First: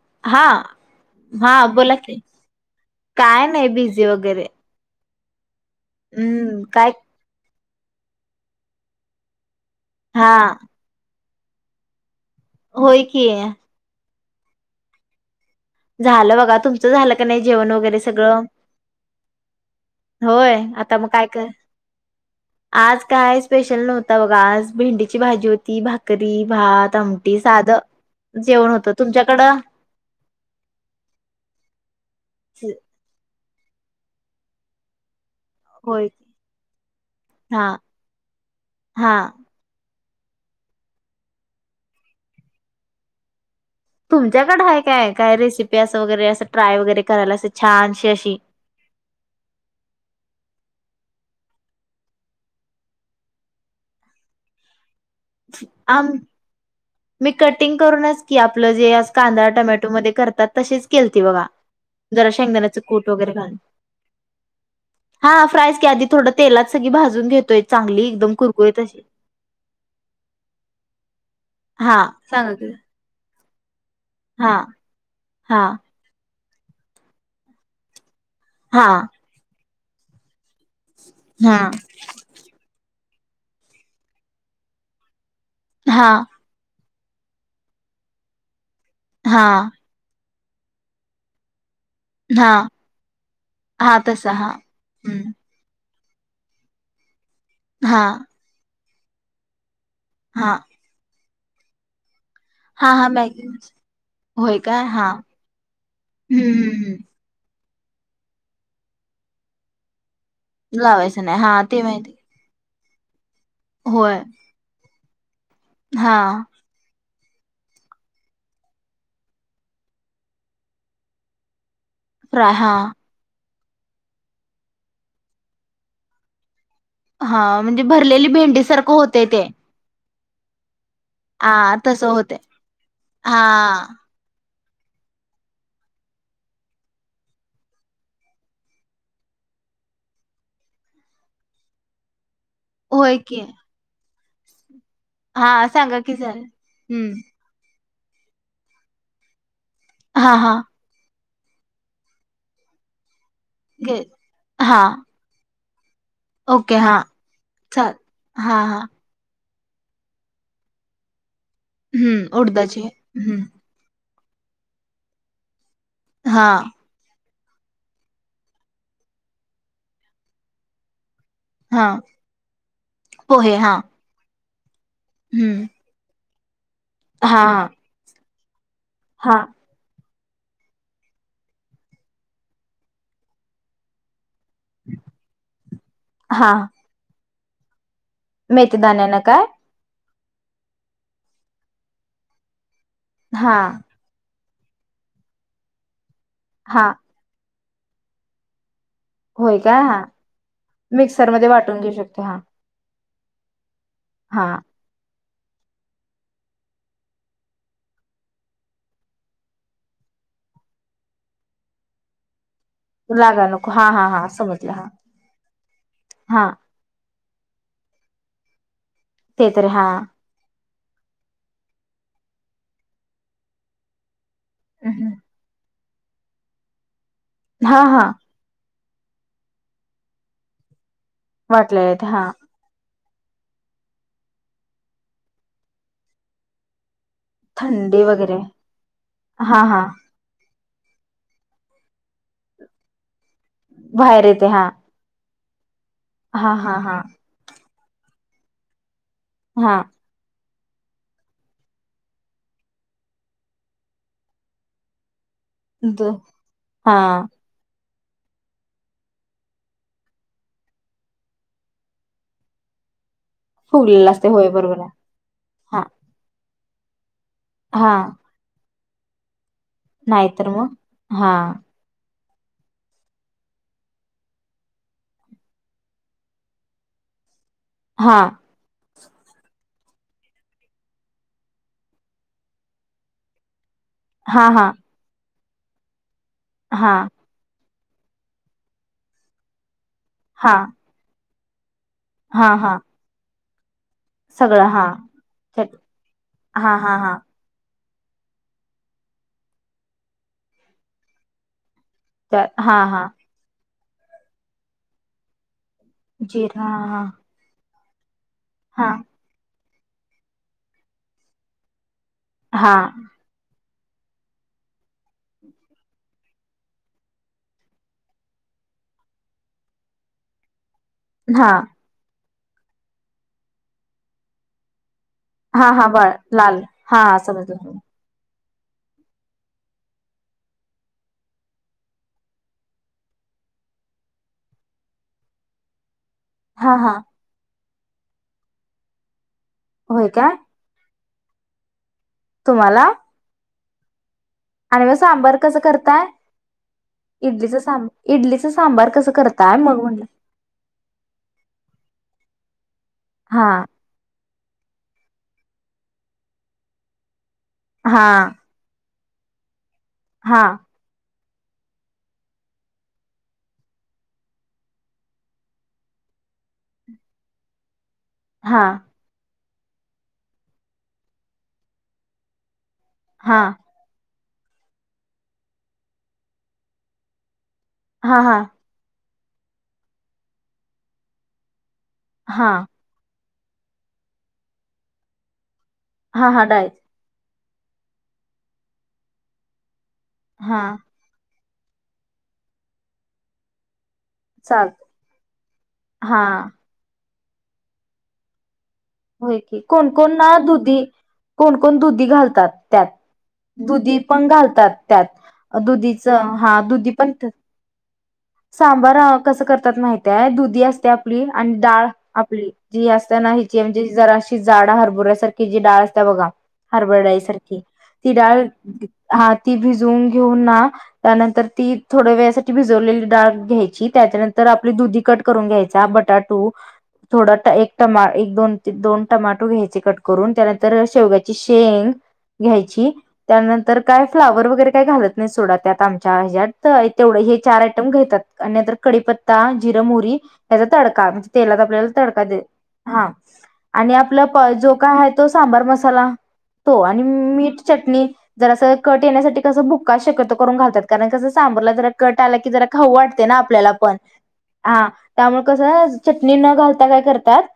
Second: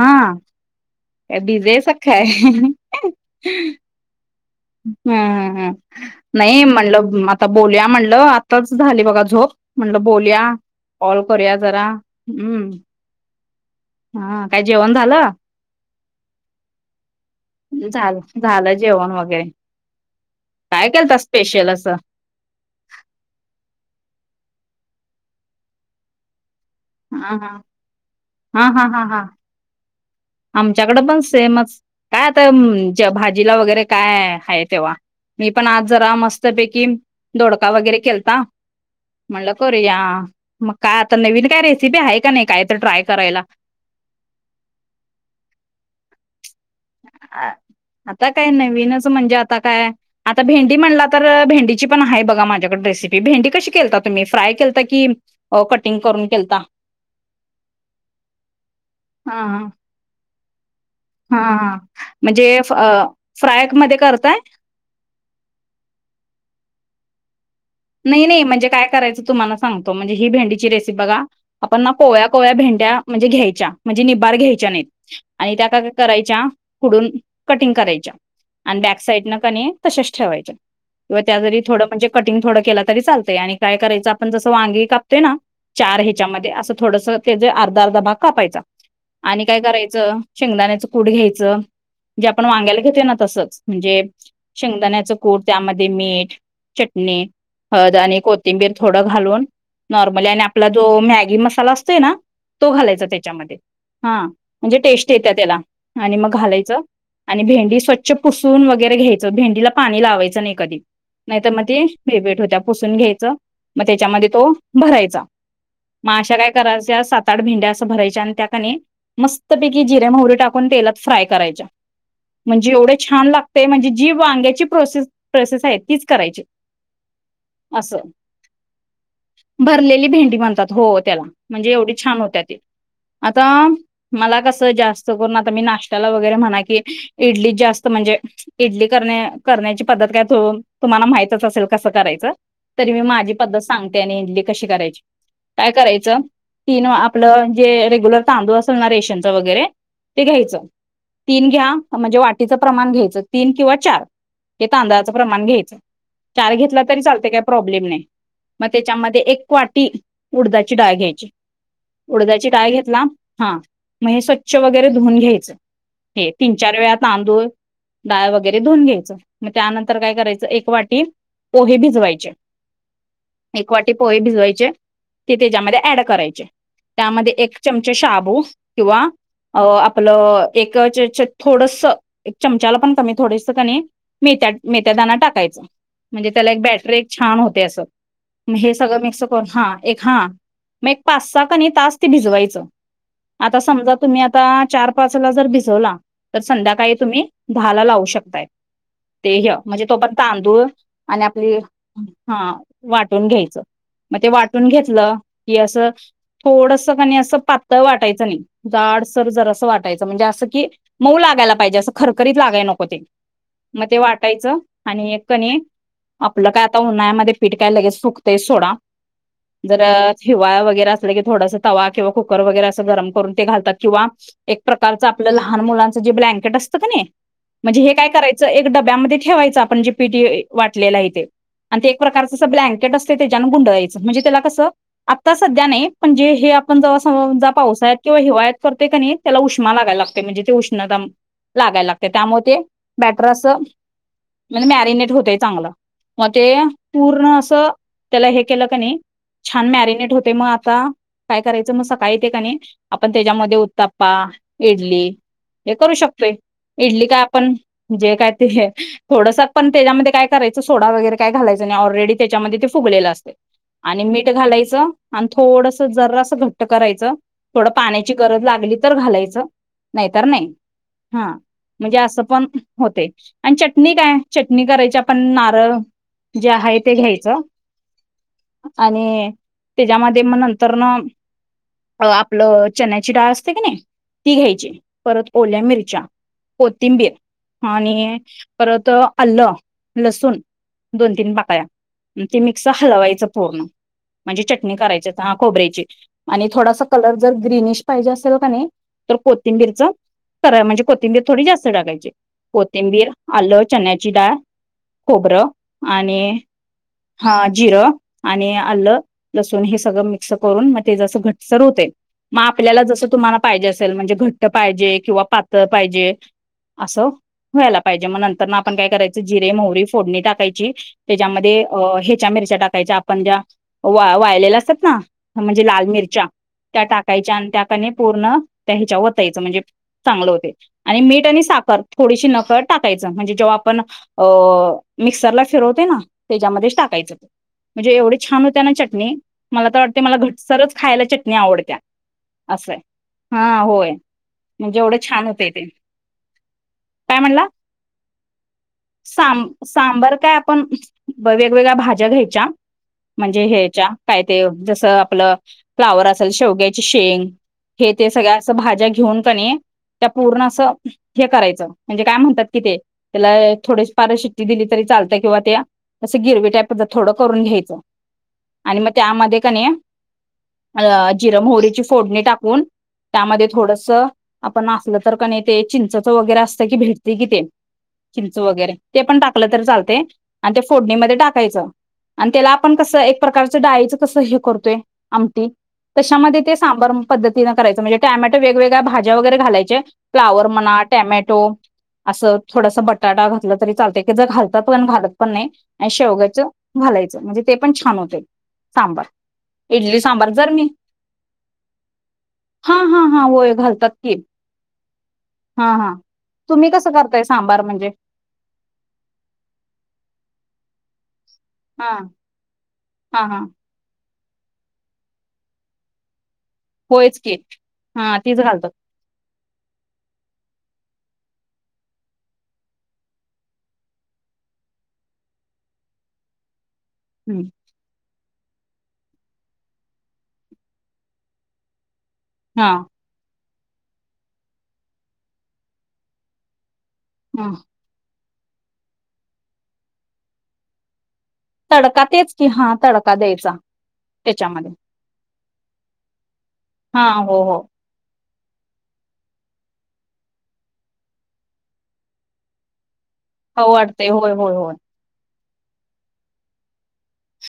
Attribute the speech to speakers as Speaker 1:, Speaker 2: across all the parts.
Speaker 1: हा काय
Speaker 2: हा
Speaker 1: बिझी आहेसा
Speaker 2: बोला की
Speaker 1: काय?
Speaker 2: काय [unintelligible] वगैरे.
Speaker 1: हम्म हम हम्, नाही
Speaker 2: हम्म काय
Speaker 1: म्हणलं आता बोलूया म्हणलं आताच झाली बघा झोप. म्हणलं
Speaker 2: हा
Speaker 1: बोलया, कॉल करूया जरा हम्म.
Speaker 2: होय की
Speaker 1: हा, काय जेवण झालं?
Speaker 2: झालं बघा तुमचं झालं का नाही जेवण वगैरे
Speaker 1: झालं
Speaker 2: सगळं.
Speaker 1: झालं जेवण वगैरे
Speaker 2: होय आता मग
Speaker 1: केलता
Speaker 2: काय कर
Speaker 1: स्पेशल असं?
Speaker 2: आज काय स्पेशल नव्हता बघा आज भेंडीची भाजी होती भाकरी, भात
Speaker 1: हा
Speaker 2: तमटी
Speaker 1: हा
Speaker 2: साध जेवण होतं, तुमच्याकडं?
Speaker 1: आमच्याकड पण सेमच काय आता भाजीला वगैरे काय हाय तेव्हा. मी पण आज
Speaker 2: होय
Speaker 1: जरा मस्तपैकी
Speaker 2: हा
Speaker 1: दोडका वगैरे केलता
Speaker 2: हा
Speaker 1: म्हणलं करूया मग काय आता नवीन काय रेसिपी आहे का नाही काय तर ट्राय करायला.
Speaker 2: तुमच्याकड आहे काय, काय रेसिपी असं वगैरे असं ट्राय वगैरे करायला असं छानशी
Speaker 1: आता
Speaker 2: अशी.
Speaker 1: काय नवीनच. म्हणजे आता काय? आता भेंडी म्हणला तर भेंडीची पण आहे बघा माझ्याकड रेसिपी भेंडी कशी केलता तुम्ही फ्राय केलता की अ कटिंग
Speaker 2: आम
Speaker 1: करून केलता.
Speaker 2: मी कटिंग करूनच की आपलं जे अस
Speaker 1: हा
Speaker 2: कांदा
Speaker 1: हा
Speaker 2: टोमॅटोमध्ये करतात तसेच केलती बघा,
Speaker 1: हा
Speaker 2: जरा
Speaker 1: म्हणजे
Speaker 2: शेंगदाण्याच कूट वगैरे घाल
Speaker 1: फ्राय मध्ये करता
Speaker 2: हा फ्राईज की आधी थोडं तेलात सगळी भाजून घेतोय. चांगली
Speaker 1: नाही
Speaker 2: एकदम
Speaker 1: नाही म्हणजे
Speaker 2: कुरकुरीत
Speaker 1: काय
Speaker 2: अशी.
Speaker 1: करायचं? तुम्हाला सांगतो म्हणजे ही भेंडीची रेसिपी बघा आपण ना
Speaker 2: हा
Speaker 1: कोळ्या कोळ्या
Speaker 2: सांगा की
Speaker 1: भेंड्या म्हणजे घ्यायच्या. म्हणजे निबार
Speaker 2: हा
Speaker 1: घ्यायच्या नाहीत आणि
Speaker 2: हा
Speaker 1: त्या का करायच्या पुुडून कटिंग करायच्या. आणि
Speaker 2: हा
Speaker 1: बॅक साइड न कनी तशेच ठेवायच्या किंवा त्या जरी
Speaker 2: हा
Speaker 1: थोडं म्हणजे कटिंग थोडं केला तरी चालतय आणि काय करायचं आपण जसं वांगी कापताय ना चार
Speaker 2: हा
Speaker 1: ह्याच्यामध्ये असं थोडस त्याचे अर्धा अर्धा भाग कापायचा आणि काय
Speaker 2: हा
Speaker 1: करायचं शेंगदाण्याचं कुट घ्यायचं. जे आपण
Speaker 2: हा
Speaker 1: वांग्याला घेतोय ना तसच
Speaker 2: हा
Speaker 1: म्हणजे
Speaker 2: तसा हा
Speaker 1: शेंगदाण्याच
Speaker 2: हम्म
Speaker 1: कुट त्यामध्ये मीठ, चटणी, हद
Speaker 2: हा
Speaker 1: आणि कोथिंबीर थोडं घालून नॉर्मली आणि
Speaker 2: हा
Speaker 1: आपला जो मॅगी मसाला असतोय ना तो
Speaker 2: हा
Speaker 1: घालायचा
Speaker 2: हा मॅगी
Speaker 1: त्याच्यामध्ये हा
Speaker 2: होय
Speaker 1: म्हणजे
Speaker 2: काय हा
Speaker 1: टेस्ट येत्या त्याला आणि मग
Speaker 2: हम्म
Speaker 1: घालायचं.
Speaker 2: हम्म हम्म
Speaker 1: आणि भेंडी स्वच्छ पुसून वगैरे घ्यायचं भेंडीला पाणी लावायचं नाही कधी
Speaker 2: लावायचं नाही
Speaker 1: नाहीत
Speaker 2: हा
Speaker 1: मग ते
Speaker 2: माहिती
Speaker 1: [unintelligible] पुसून घ्यायचं मग
Speaker 2: होय
Speaker 1: त्याच्यामध्ये तो भरायचा
Speaker 2: हा
Speaker 1: मग अशा काय कर [unintelligible] सात आठ भेंड्या असं भरायच्या आणि त्या कणी- मस्तपैकी जिऱ्या मोहरी टाकून तेलात फ्राय करायच्या.
Speaker 2: फ्राय
Speaker 1: म्हणजे
Speaker 2: हा
Speaker 1: एवढे छान लागतय म्हणजे जी वांग्याची प्रोसेस, प्रोसेस आहे तीच करायची.
Speaker 2: हा म्हणजे
Speaker 1: असं
Speaker 2: भरलेली भेंडीसारखं होतय ते.
Speaker 1: भरलेली भेंडी म्हणतात हो त्याला
Speaker 2: हा
Speaker 1: म्हणजे एवढी
Speaker 2: तसं
Speaker 1: छान
Speaker 2: होतय
Speaker 1: होत्या ती
Speaker 2: हा
Speaker 1: आता मला कसं जास्त करून आता मी नाशत्याला वगैरे म्हणा की इडली जास्त म्हणजे इडली कर करण्याची पद्धत काय [unintelligible] तुम्हाला माहितच असेल. कसं करायचं तरी मी
Speaker 2: होय
Speaker 1: माझी
Speaker 2: की
Speaker 1: पद्धत सांगते आणि इडली कशी करायची.
Speaker 2: हा
Speaker 1: काय
Speaker 2: सांगा की
Speaker 1: करायचं
Speaker 2: जरा
Speaker 1: की न
Speaker 2: हम्म
Speaker 1: आपलं जे रेग्युलर तांदूळ असेल ना रेशनच वगैरे ते
Speaker 2: हा हा
Speaker 1: घ्यायचं. तीन घ्या म्हणजे वाटीचं प्रमाण घ्यायचं तीन किंवा
Speaker 2: घे
Speaker 1: चार हे
Speaker 2: हा
Speaker 1: तांदळाचं प्रमाण घ्यायचं चार
Speaker 2: ओके
Speaker 1: घेतला
Speaker 2: हा
Speaker 1: तरी चालते काय प्रॉब्लेम
Speaker 2: चाल
Speaker 1: नाय
Speaker 2: हा
Speaker 1: म
Speaker 2: हा
Speaker 1: त्याच्यामध्ये एक वाटी उडदाची डाळ घ्यायची.
Speaker 2: हम्म
Speaker 1: उडदाची डाळ घेतला
Speaker 2: हम्म
Speaker 1: हा म हे स्वच्छ वगैरे धुऊून घ्यायचं. हे
Speaker 2: हा
Speaker 1: तीन चार वेळा तांदूळ- डाळ वगैरे धुऊन घ्यायचं. म त्यानंतर काय करायचं एक वाटी पोहे
Speaker 2: हा
Speaker 1: भिजवायचे
Speaker 2: पोहे
Speaker 1: एक
Speaker 2: हा
Speaker 1: वाटी पोहे भिजवायचे ते
Speaker 2: हम्म
Speaker 1: त्याज्यामध्ये ऍड करायचे त्यामध्ये
Speaker 2: हा
Speaker 1: एक चम चे शाबू किंवा
Speaker 2: हा
Speaker 1: अ आपलं एक च च थोडस एक चमचाला पण कमी थोडेस कनी मेथ्या मेथ्यादाना टाकायचं. म्हणजे त्याला
Speaker 2: हा
Speaker 1: एक बॅटर एक छान होतय असं, म हे सगळं
Speaker 2: मेथीदाण्यानं
Speaker 1: मिक्स करून
Speaker 2: काय
Speaker 1: हा एक हा- म एक पाचसहा कनय तास ते भिजवायचं
Speaker 2: हा
Speaker 1: आता समजा तुम्ही आता चार पाच ला जर भिजवला तर
Speaker 2: हा
Speaker 1: संध्याकाळी तुम्ही दहाला लावू शकताय. ते ह्य
Speaker 2: होय काय
Speaker 1: म्हणजे तो
Speaker 2: हा
Speaker 1: पर्यंत तांदूळ आणि
Speaker 2: मिक्सरमध्ये
Speaker 1: आपली
Speaker 2: वाटून घेऊ शकते हा
Speaker 1: ह वाटून घ्यायचं म ते
Speaker 2: हा
Speaker 1: वाटून घेतलं की असं- थोडसं कनय असं पातळ वाटायचं नाई जाडसर जरास वाटायचं म्हणजे असं की- मऊ लागायला पाहिजे असं खरखरीत लागायला नको ते
Speaker 2: लागा नको
Speaker 1: म
Speaker 2: हा
Speaker 1: ते
Speaker 2: हा हा
Speaker 1: वाटायचं
Speaker 2: समजलं हा
Speaker 1: आणि एक कणी
Speaker 2: हा
Speaker 1: आपलं काय आता उन्हाळ्यामध्ये पीठ काय लगेचं सुकतय सोडा
Speaker 2: ते तर
Speaker 1: जर
Speaker 2: हा
Speaker 1: हिवाळ वगैरे असला की थोडासा तवा किंवा कुकर वगैरे असं गरम करून ते घलतात किंवा एक प्रकारचं आपलं लहान मुलांचं जे ब्लँकेट असतं कनय
Speaker 2: हा
Speaker 1: म्हणजे हे
Speaker 2: हा
Speaker 1: काय कराय चं एक डब्बा मध्ये ठेवायच आपण जे पीठ ये वाटलेले हाय ते
Speaker 2: वाटले
Speaker 1: आणि ते एक
Speaker 2: येत हा
Speaker 1: प्रकारच ब्लॅंकेट अस त त्याच्याने गुंडळायचं म्हणजे त्याला कस आता सध्या नाय पण जे हे आपण जवा पावसाळ्यात
Speaker 2: थंडी
Speaker 1: किंवा
Speaker 2: वगैरे
Speaker 1: हिवाळ्यात करतोय कनी त्याला
Speaker 2: हा
Speaker 1: उष्मा
Speaker 2: हा
Speaker 1: लागायला लाग म्हणजे ते उष्णता लागायला लागतय त्यामुळ ते बॅटर असं
Speaker 2: बाहेर येते हा
Speaker 1: म्हणजे मॅरिनेट होतंय चांगलं. म ते
Speaker 2: हा हा हा
Speaker 1: पूर्ण अस त्याला हे केलं कनय छान
Speaker 2: हा
Speaker 1: मॅरिनेट होतय म आता काय करायचं म सकाळी तेे कनी आपण त्याच्यामध्ये उत्ताप्पा, इडली हे करू
Speaker 2: द
Speaker 1: शकतोय
Speaker 2: हा
Speaker 1: इडली काय आपण- जे काय ते थोडसकं पण त्याज्यामध्ये काय करायचं सोडा वगैरे काय घालायचं नाय ऑलरेडी त्याच्यामध्ये ते फुगलेलं असतय आणि
Speaker 2: फुगलेला असते
Speaker 1: मीठ
Speaker 2: होय बरोबर
Speaker 1: घालायचं.
Speaker 2: आहे
Speaker 1: आणि
Speaker 2: हा
Speaker 1: थोडस जरासं घट्ट करायचं थोडं
Speaker 2: हा
Speaker 1: पाण्याची गरज लागली तर घालायचं नाय तर नाय
Speaker 2: नाहीतर मग
Speaker 1: हा म्हणजे असं पण होतय आणि चटणी काय चटणी करायची आप पण नारळ जे हाय ते घ्यायचं.
Speaker 2: हां
Speaker 1: आणि त्याज्यामध्ये म नंतर न अ आपलं चण्याची डाळ असते क नय ती
Speaker 2: हा हा
Speaker 1: घ्यायची परत ओल्या मिरच्या,
Speaker 2: हा
Speaker 1: कोथिंबीर आणि परत आल्लं लसूण
Speaker 2: हा
Speaker 1: दोन तीन पाकळ्या अनं ते
Speaker 2: हा
Speaker 1: मिक्स
Speaker 2: हा
Speaker 1: हलवायचं पूर्ण म्हणजे चटणी करायची हा
Speaker 2: चट
Speaker 1: खोबऱ्याची आणि
Speaker 2: हा
Speaker 1: थोडासा
Speaker 2: हा हा
Speaker 1: कलर जर ग्रीनिश पाहिजे असल कनय तर कोथिंबीरच करा म्हणजे कोथिंबीर थोडी जास्त टाकायची.
Speaker 2: तर हा हा
Speaker 1: कोथिंबीर, आलं, चन्याची डाळ खोबरं आणि हा, जिरं आणि
Speaker 2: हा
Speaker 1: आलं- लसूून हे सगळं मिक्स करून, मग ते जसं घटसर होतय, मग
Speaker 2: हा
Speaker 1: आपल्याला जस तुम्हाला- पाहिजे असेल, म्हणजे घट्ट पाहिजे किंवा पातळ पाहिजे- असं व्हायला पाहिजे, मग नंतरन आपण काय करायच- जिरे, मोहरी फोडणी टाकायची,
Speaker 2: हा
Speaker 1: त्यामध्ये हे- च्या मिरच्या टाकायच्या, आपण ज्या वाळलेल्या असतात ना- म्हणजे
Speaker 2: हा
Speaker 1: लाल
Speaker 2: हा बळ
Speaker 1: मिरच्या,
Speaker 2: लाल
Speaker 1: त्या
Speaker 2: हा हा
Speaker 1: टाकायच्या आणि त्या की
Speaker 2: समजलं
Speaker 1: नाही पूर्ण त्या ह्याच्या वतायचं म्हणजे- चांगलं होतय आणि मीठ आणि साखर थोडीशी नकळत टाकायच, म्हणजे जेव्हा आपण- अ.. मिक्सरला फिरवते ना,
Speaker 2: हा
Speaker 1: त्याच्यामध्येच
Speaker 2: हा
Speaker 1: टाकायचं. म्हणजे, एवढी छान होत्या ना चटणी, मला तर वाटतय
Speaker 2: होय
Speaker 1: मला
Speaker 2: काय
Speaker 1: घटसरच खायला चटणी आवडत्या. असंय,
Speaker 2: तुम्हाला
Speaker 1: हा होय. म्हणजे
Speaker 2: आणि मग
Speaker 1: एवढं छान
Speaker 2: सांबार
Speaker 1: होतय
Speaker 2: कसं
Speaker 1: ते
Speaker 2: करताय?
Speaker 1: काय म्हणला?
Speaker 2: इडलीच सांब- इडलीच सांबार- कसं करताय
Speaker 1: सांब-
Speaker 2: मग म्हणलं
Speaker 1: सांबर काय आपण- वेगवेगळ्या भाज्या घ्यायच्या, म्हणजे
Speaker 2: हा
Speaker 1: हेच्या- काय ते, जसं आपलं फ्लावर असेल, शेवग्याची शेंग, हे
Speaker 2: हा
Speaker 1: ते सगळ्या- अस भाज्या घेऊन का नाही, त्या
Speaker 2: हा
Speaker 1: पूर्ण असं- हे करायचं, म्हणजे काय म्हणतात कि ते, त्याला- थोडीशी पार शिट्टी दिली तरी चालतय किंवा त्या असं गिरवी टायप थोडंसं करून घ्यायचं.
Speaker 2: हा
Speaker 1: आणि मग त्यामध्ये क नाही अ.. जिरे मोहरीची फोडणी टाकून-
Speaker 2: हा
Speaker 1: त्यामध्ये थोडस आपण असलं तर का नाही, ते चिंचचं वगैरे असतंय की, भेटतय की ते-
Speaker 2: हा, हा.
Speaker 1: चिंच वगैरे ते पण टाकलं तर चालतंय, अन् ते फोडणीमध्ये टाकायचं, त्याला
Speaker 2: हा
Speaker 1: आपण कसय- प्रकारचं डाळीचं कसं हे करतोय, आमटी
Speaker 2: हा
Speaker 1: तशामध्ये
Speaker 2: हा
Speaker 1: ते
Speaker 2: डाळीचं
Speaker 1: सांबर- पद्धतीने करायच, म्हणजे टोमॅटो वेगवेगळ्या भाज्या वगैरे घालायचे, फ्लॉवर
Speaker 2: हा
Speaker 1: म्हणा- टॉमॅटो असं थोडस बटाटा घातला तरी चालतय. एकजन घालतात
Speaker 2: चालत
Speaker 1: पण, घालत पण नाही आणि
Speaker 2: हा
Speaker 1: शेवगाचं घालायचं म्हणजे ते पण छान होतय.
Speaker 2: होय की, कोण, कोण ना दुधी- कोण, कोण दुधी घालतात त्यात,
Speaker 1: हां, हां, हां. होय घालतात
Speaker 2: दुधी
Speaker 1: की.
Speaker 2: पण घालतात त्यात.
Speaker 1: हां, हां.
Speaker 2: दुधीच, हा
Speaker 1: तुम्ही
Speaker 2: दुधी
Speaker 1: कसं
Speaker 2: पण-
Speaker 1: करताय सांबार म्हणजे?
Speaker 2: सांबार अ कसं करतात माहितीये? दुधी असत्या - आपली आणि डाळ
Speaker 1: हां,
Speaker 2: आपली जी
Speaker 1: हां,
Speaker 2: असत्याना ही
Speaker 1: हां.
Speaker 2: - म्हणजे, जराशी जाड हरभुऱ्यासारखी जी डाळ असत्या बघा- हरभरा
Speaker 1: होयच की.
Speaker 2: डाळीसारखी. ती
Speaker 1: हां, तीच
Speaker 2: डाळ
Speaker 1: घालतात.
Speaker 2: हा ती भिजून घेऊन ना- त्यानंतर, ती थोड्या वेळासाठी भिजवलेली डाळ घ्यायची, त्याच्यानंतर आपली दुधी कट करून घ्यायचा. बटाट- टु थोडा
Speaker 1: हं.
Speaker 2: ट एक टमा एक- दोन ते दोन टमाटो घ्यायचे कट करून, त्यानंतर शेवग्याची शेंग
Speaker 1: हां,
Speaker 2: घ्यायची- त्यानंतर काय फ्लावर वगैरे काही घालत नाही, सोडा त्यात आमच्या हेच्यात. होय, तेवढं हे
Speaker 1: हं.
Speaker 2: चार आयटम घेतात आणि नंतर कडीपत्ता, जिर, मोहरी याचा तडका- तेलात आपल्याला तडका
Speaker 1: तेच
Speaker 2: दे.
Speaker 1: की हां,
Speaker 2: हा.
Speaker 1: तडका द्यायचा
Speaker 2: आणि आपलं
Speaker 1: त्याच्यामध्ये.
Speaker 2: जो काय आहे तो सांबर मसाला तो आणि
Speaker 1: हां, हो, हो.
Speaker 2: मीठ, चटणी. जरासं कट येण्यासाठी कसं बुक्का शक्यतो करून घालतात, कारण कसं सांबरला जरा कट आला की जरा- खाऊ वाटतय ना
Speaker 1: खाऊ
Speaker 2: आपल्याला पण,
Speaker 1: वाटते. होय, होय, होय.
Speaker 2: हा त्यामुळे कसं चटणी न घालता काय करतात-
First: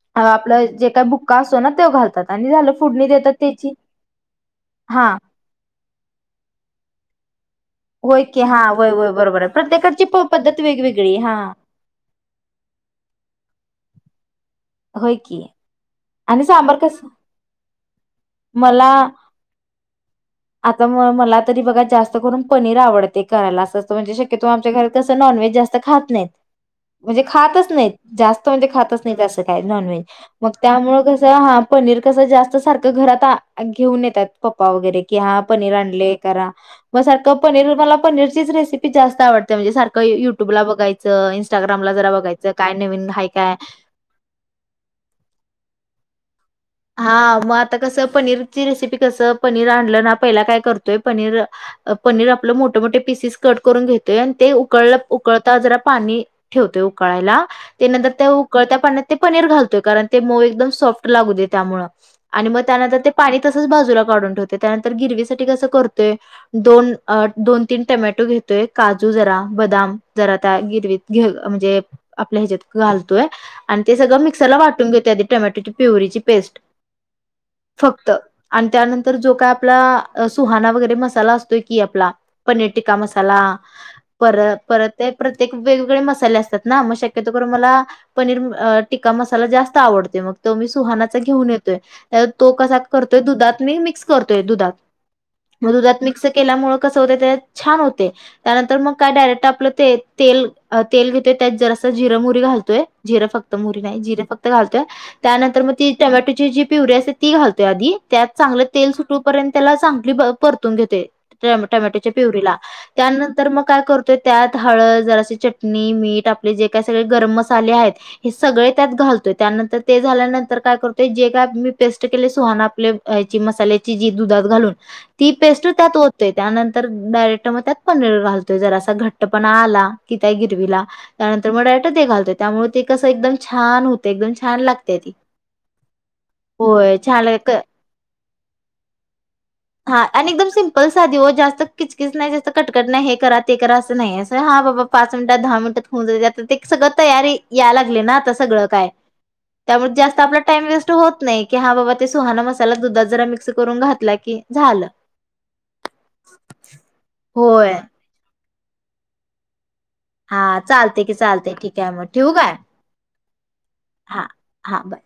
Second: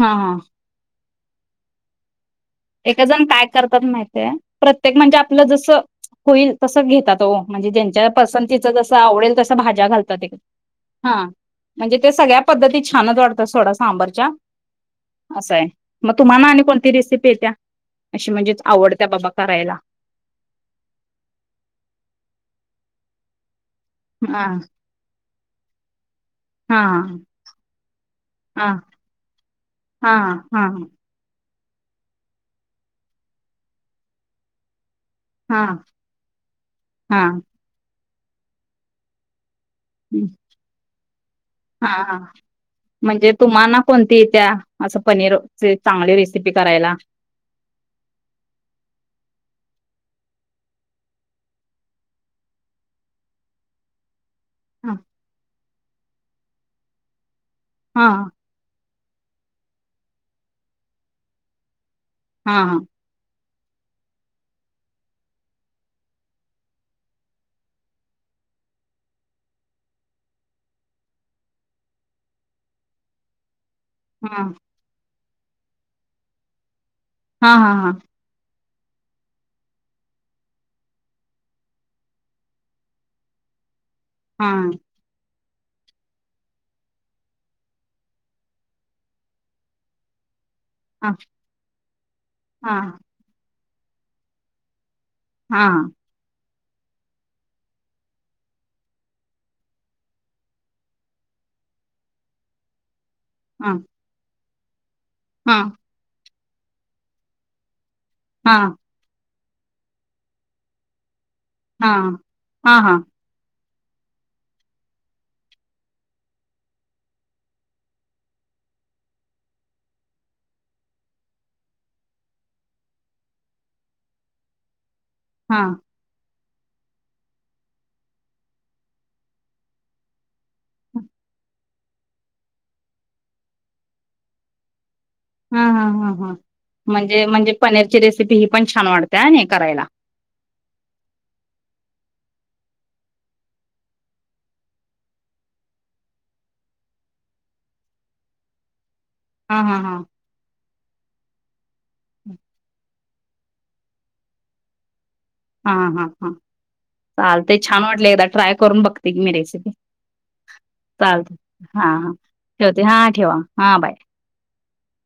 Speaker 1: हां, हां.
Speaker 2: आपलं जे काही बुक्का असतो ना, त्यो घालतात आणि झालं. फोडणी
Speaker 1: एकेकजण
Speaker 2: देतात
Speaker 1: काय
Speaker 2: त्याची
Speaker 1: करतात माहित्या, प्रत्येकजण
Speaker 2: हा
Speaker 1: म्हणजे आपलं जस होईल तसं घेतात हो. म्हणजे ज्यांच्या
Speaker 2: होय की हा
Speaker 1: पसंतीच
Speaker 2: वय
Speaker 1: जस
Speaker 2: वय
Speaker 1: आवडेल
Speaker 2: बरोबर आहे
Speaker 1: तस, भाज्या
Speaker 2: प्रत्येकाची
Speaker 1: घालतात.
Speaker 2: प- पद्धत वेगवेगळी
Speaker 1: हा. म्हणजे ते सगळ्या पद्धती छानच वाटतात, सोडा सांबरच्या.
Speaker 2: होय की.
Speaker 1: मग तुम्हाला आणि
Speaker 2: सांबार
Speaker 1: कोणती
Speaker 2: कस
Speaker 1: रेसिपी येत्या? अशी म्हणजेच,
Speaker 2: मला
Speaker 1: आवडत्या बाबा करायला.
Speaker 2: आता म मला तरी बघा. जास्त करून पनीर आवडतय करायला. असंं म्हणजे,
Speaker 1: हा
Speaker 2: शक्यतो आमच्या घरात कसं, नॉनव्हेज जास्त खात नाहीत.
Speaker 1: हा
Speaker 2: म्हणजे खातच नाहीत. जास्त म्हणजे,
Speaker 1: हा
Speaker 2: खातच नाहीत. असं काय, नॉनव्हेज.
Speaker 1: हा
Speaker 2: मग
Speaker 1: हा
Speaker 2: मग कसं, हा. पनीर कसं जास्त सारखं घरात घेऊन आ घेऊन येत्यात. पप्पा वगैरे. की हा पनीर आणलय करा. मग
Speaker 1: हा
Speaker 2: सारखं पनीर मला, पनीरचीच रेसिपी जास्त आवडत्या. म्हणजे सारखं युट्यूबला बघायचं. इंस्टाग्रामला जरा
Speaker 1: हा
Speaker 2: बघायचं. काय नवीन हाय
Speaker 1: म्हणजे
Speaker 2: काय
Speaker 1: तुम्हाला कोणती येत्या. असं पनीर ची चांगली रेसिपी करायला.
Speaker 2: हा मग आता कसं. पनीरची रेसिपी कसं. पनीर आणलं ना. पहिला काय करतोय, पनीर पनीर आपलं मोठं मोठे पिसेस कट करून घेतोय. अन् ते
Speaker 1: हा
Speaker 2: उकळलं, उकळता जरा पाणी ठेवतोय उकळायला. ते
Speaker 1: हा
Speaker 2: नंतर त्या उकळत्या पाण्यात ते पनीर घालतोय. कारण, ते मऊ एकदम सॉफ्ट लागू दे त्यामुळं. आणि
Speaker 1: हा
Speaker 2: मग
Speaker 1: हा
Speaker 2: त्यानंतर ते पाणी तसंच बाजूला काढून ठेवते. त्यानंतर गिरवीसाठी कसं करतोय दोन, अ दोन - तीन टमॅटो घेतोय. काजू जरा, बदाम जरा, त्या गिरवीत. घेउ म्हणजे, आपल्या ह्याच्यात घालतोय. आणि ते सगळं
Speaker 1: हा
Speaker 2: मिक्सरला वाटून घेतोय. आधी टोमॅटोची प्युरीची पेस्ट.
Speaker 1: हा हा हा
Speaker 2: फक्त. आणि त्यानंतर जो काय आपला. सुहाणा वगैरे मसाला असतोय की, आपला. पनीर टिक्का मसाला. पर
Speaker 1: हा
Speaker 2: परत ते प्रत्येक वेगवेगळे मसाले असतात ना. मग शक्यतो करून मला, पनीर टिक्का मसाला जास्त आवडतोय. तो मग मी
Speaker 1: हा
Speaker 2: सुहानाचा घेऊन येतोय. तो कसा
Speaker 1: हा
Speaker 2: कर दुधात मी मिक्स करतोय, दुधात.
Speaker 1: हा
Speaker 2: मग दुधात मिक्स केल्यामुळं कसं, होतय. ते छान होतय. त्यानंतर मग काय, डायरेक्ट आपलं ते तेल, तेल घेतोय. त्यात जरास जिरं - मोहरी घालतोय. जिरं फक्त
Speaker 1: हा हा
Speaker 2: मोहरी नाही. जिरं फक्त घालतोय.
Speaker 1: हा
Speaker 2: त्यानंतर मग ती टोमॅटोची जी पिवरी असत्या, ती घालतोय आधी. त्यात चांगलं
Speaker 1: हा
Speaker 2: तेल सुटुपर्यंत. त्याला चांगली परतून घेतोय. टॉम -
Speaker 1: हा
Speaker 2: टमॅटोच्या
Speaker 1: हा
Speaker 2: पिवरीला.
Speaker 1: हा
Speaker 2: त्यान नंतर मग काय करतोय. त्यात हळद, जराशी चटणी, मीठ, आपले जे काय, सगळे गरम मसाले आहेत हे सगळे त्यात घाल तोय. त्यानंतर ते झाल्यानंतर, काय करतोय? जे काय मी पेस्ट केले. सुहाना आपले हे मसाल्या ची दुधात घालून. ती पेस्ट त्यात ओत त्यानंतर डायरेक्ट मग त्यात पनीर घालतोय. जरा असा घट्टपणा आला कि, त्या गिरवीला. त्यानंतर मग डायरेट ते घालतोय. त्यामुळे ते कसं एकदम छान होतं. एकदम छान लागतेय ती.
Speaker 1: हा, हां, हां, हां.
Speaker 2: होय
Speaker 1: म्हणजे-
Speaker 2: छान
Speaker 1: म्हणजे पनीरची रेसिपी ही पण छान वाटते. अन् करायला.
Speaker 2: हा आणि एकदम सिम्पल साधी ओ. जास्त किचकीच नाही, जास्त कटकट नाही. हे करा, ते करा, असं नाही. असं हा बाबा पाच मिनिटात, दहा मिनिटात होऊन जाता. आता ते सगळं तयारी, याय लागले ना. आता सगळं काय.
Speaker 1: हा हा
Speaker 2: त्यामुळे
Speaker 1: हा
Speaker 2: जास्त आपला टाइम वेस्ट होत नाही. की, हा बाबा ते सुहाना मसाला, दुधात जरा मिक्स करून घातला की, झालं.
Speaker 1: हा, हा, हा. चालतय.
Speaker 2: होय
Speaker 1: छान वाटले. एकदा ट्राय करून बघते मी, रेसिपी.
Speaker 2: हा चालते की
Speaker 1: चालत.
Speaker 2: चालते ठीक
Speaker 1: हा
Speaker 2: आहे मग ठेवू काय?
Speaker 1: ठेवते. हा ठेवा. हा, बाय.
Speaker 2: हा बाय.